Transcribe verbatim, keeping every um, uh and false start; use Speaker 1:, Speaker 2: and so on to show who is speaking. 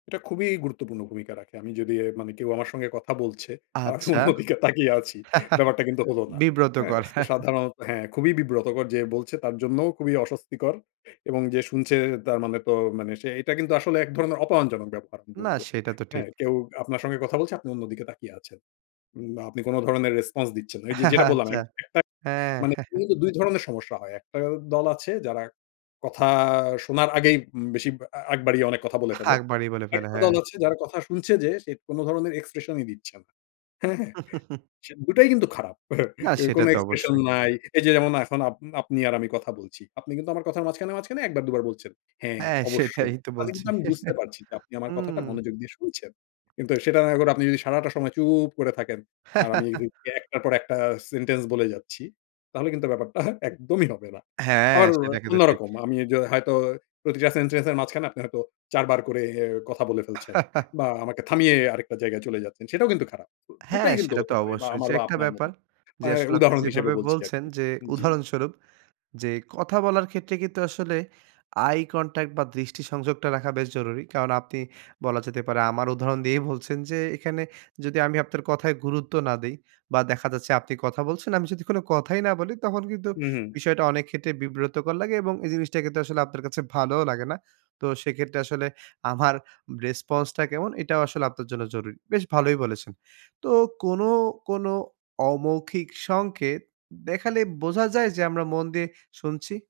Speaker 1: এটা খুবই গুরুত্বপূর্ণ ভূমিকা রাখে। আমি যদি এ মানে কেউ আমার সঙ্গে কথা বলছে, আমি
Speaker 2: আচ্ছা।
Speaker 1: অন্য দিকে তাকিয়ে আছি। ব্যাপারটা কিন্তু হল না। হ্যাঁ?
Speaker 2: বিব্রতকর।
Speaker 1: সো সাধারণত হ্যাঁ, খুবই বিব্রতকর। যে বলছে, তার জন্যও খুবই অস্বস্তিকর। এবং যে শুনছে, তার মানে তো মানে সে এটা কিন্তু আসলে এক ধরনের অপমানজনক ব্যপার, আমি
Speaker 2: না,
Speaker 1: বলবো।
Speaker 2: সেটা তো
Speaker 1: হ্যাঁ?
Speaker 2: ঠিক।
Speaker 1: কেউ আপনার সঙ্গে কথা বলছে, আপনি অন্যদিকে তাকিয়ে আছেন। ওম বা আপনি কোন ধরনের রেসপন্স দিচ্ছেন না। এই যে যেটা বললাম,
Speaker 2: আচ্ছা,
Speaker 1: একটা
Speaker 2: হ্যাঁ।
Speaker 1: মানে মূলত দুই ধরনের সমস্যা হয়। একটা দল আছে যারা কথা শোনার আগেই, উম বেশি আ আগ বাড়িয়ে অনেক কথা বলে ফেলে।
Speaker 2: আগ বাড়িয়ে বলে ফেলে,
Speaker 1: একটা
Speaker 2: হ্যাঁ।
Speaker 1: দল আছে যারা কথা শুনছে যে, সে কোন ধরনের এক্সপ্রেশনই দিচ্ছে না। হ্যাঁ? সে দুটাই কিন্তু খারাপ।
Speaker 2: না,
Speaker 1: এ
Speaker 2: সেটা
Speaker 1: কোন
Speaker 2: তো
Speaker 1: এক্সপ্রেশন
Speaker 2: অবশ্যই।
Speaker 1: নাই। এই যে যেমন এখন আপনি, আপনি আর আমি কথা বলছি। আপনি কিন্তু আমার কথার মাঝখানে, মাঝখানে এক বার দু বার বলছেন; "হ্যাঁ,
Speaker 2: হ্যাঁ, সেটাই
Speaker 1: অবশ্যই।"
Speaker 2: তো
Speaker 1: তাতে
Speaker 2: বলছি।
Speaker 1: কিন্তু আমি বুঝতে পারছি। যে আপনি আমার
Speaker 2: হুম।
Speaker 1: কথাটা মনোযোগ দিয়ে শুনছেন। কিন্তু সেটা এখন আপনি যদি সারাটা সময় চুপ করে থাকেন, আর আমি এই যে, যে একটার পর একটা সেন্টেন্স বলে যাচ্ছি, তাহলে কিন্তু ব্যাপারটা একদমই হবে না।
Speaker 2: হ্যাঁ,
Speaker 1: আমার ওরো
Speaker 2: সেটা কিন্তু ঠিক।
Speaker 1: অন্যরকম। আমি যে হয়তো প্রতিটা সেন্টেন্সের মাঝখানে আপনি হয়তো, চার বার করে কথা বলে ফেলছেন বা আমাকে থামিয়ে আরেকটা জায়গায় চলে যাচ্ছেন, সেটাও কিন্তু খারাপ। দু দুটাই
Speaker 2: হ্যাঁ,
Speaker 1: কিন্তু
Speaker 2: সেটা তো
Speaker 1: হতে পারে বা
Speaker 2: অবশ্যই।
Speaker 1: আমার
Speaker 2: যে
Speaker 1: বা
Speaker 2: একটা
Speaker 1: আপনার
Speaker 2: ব্যাপার,
Speaker 1: মধ্যে। আ
Speaker 2: যে আসলে আপনি
Speaker 1: উদাহরণ হিসেবে
Speaker 2: যেভাবে
Speaker 1: বলছি
Speaker 2: বলছেন।
Speaker 1: আরকি।
Speaker 2: যে
Speaker 1: জি।
Speaker 2: উদাহরণস্বরূপ, যে কথা বলার ক্ষেত্রে কিন্তু আসলে আই কনট্যাক্ট বা দৃষ্টি সংযোগটা রাখা বেশ জরুরি। কারণ আপনি বলা যেতে পারে, আমার উদাহরণ দিয়েই বলছেন। যে এখানে যদি আমি আপনার কথায় গুরুত্ব না দেই বা দেখা যাচ্ছে, আপনি কথা বলছেন, আমি যদি কোনো কথাই না বলি, তখন কিন্তু
Speaker 1: হুম, হুম।
Speaker 2: বিষয়টা অনেক ক্ষেত্রে বিব্রতকর লাগে এবং এই জিনিসটা কিন্তু আসলে আপনার কাছে ভালোও লাগে না। তো সেক্ষেত্রে আসলে আমার রেসপন্সটা কেমন? এটাও আসলে আপনার জন্য জরুরি। বেশ ভালোই বলেছেন। তো কোনো, কোনো অমৌখিক সংকেত দেখালে বোঝা যায় যে, আমরা মন দিয়ে শুনছি?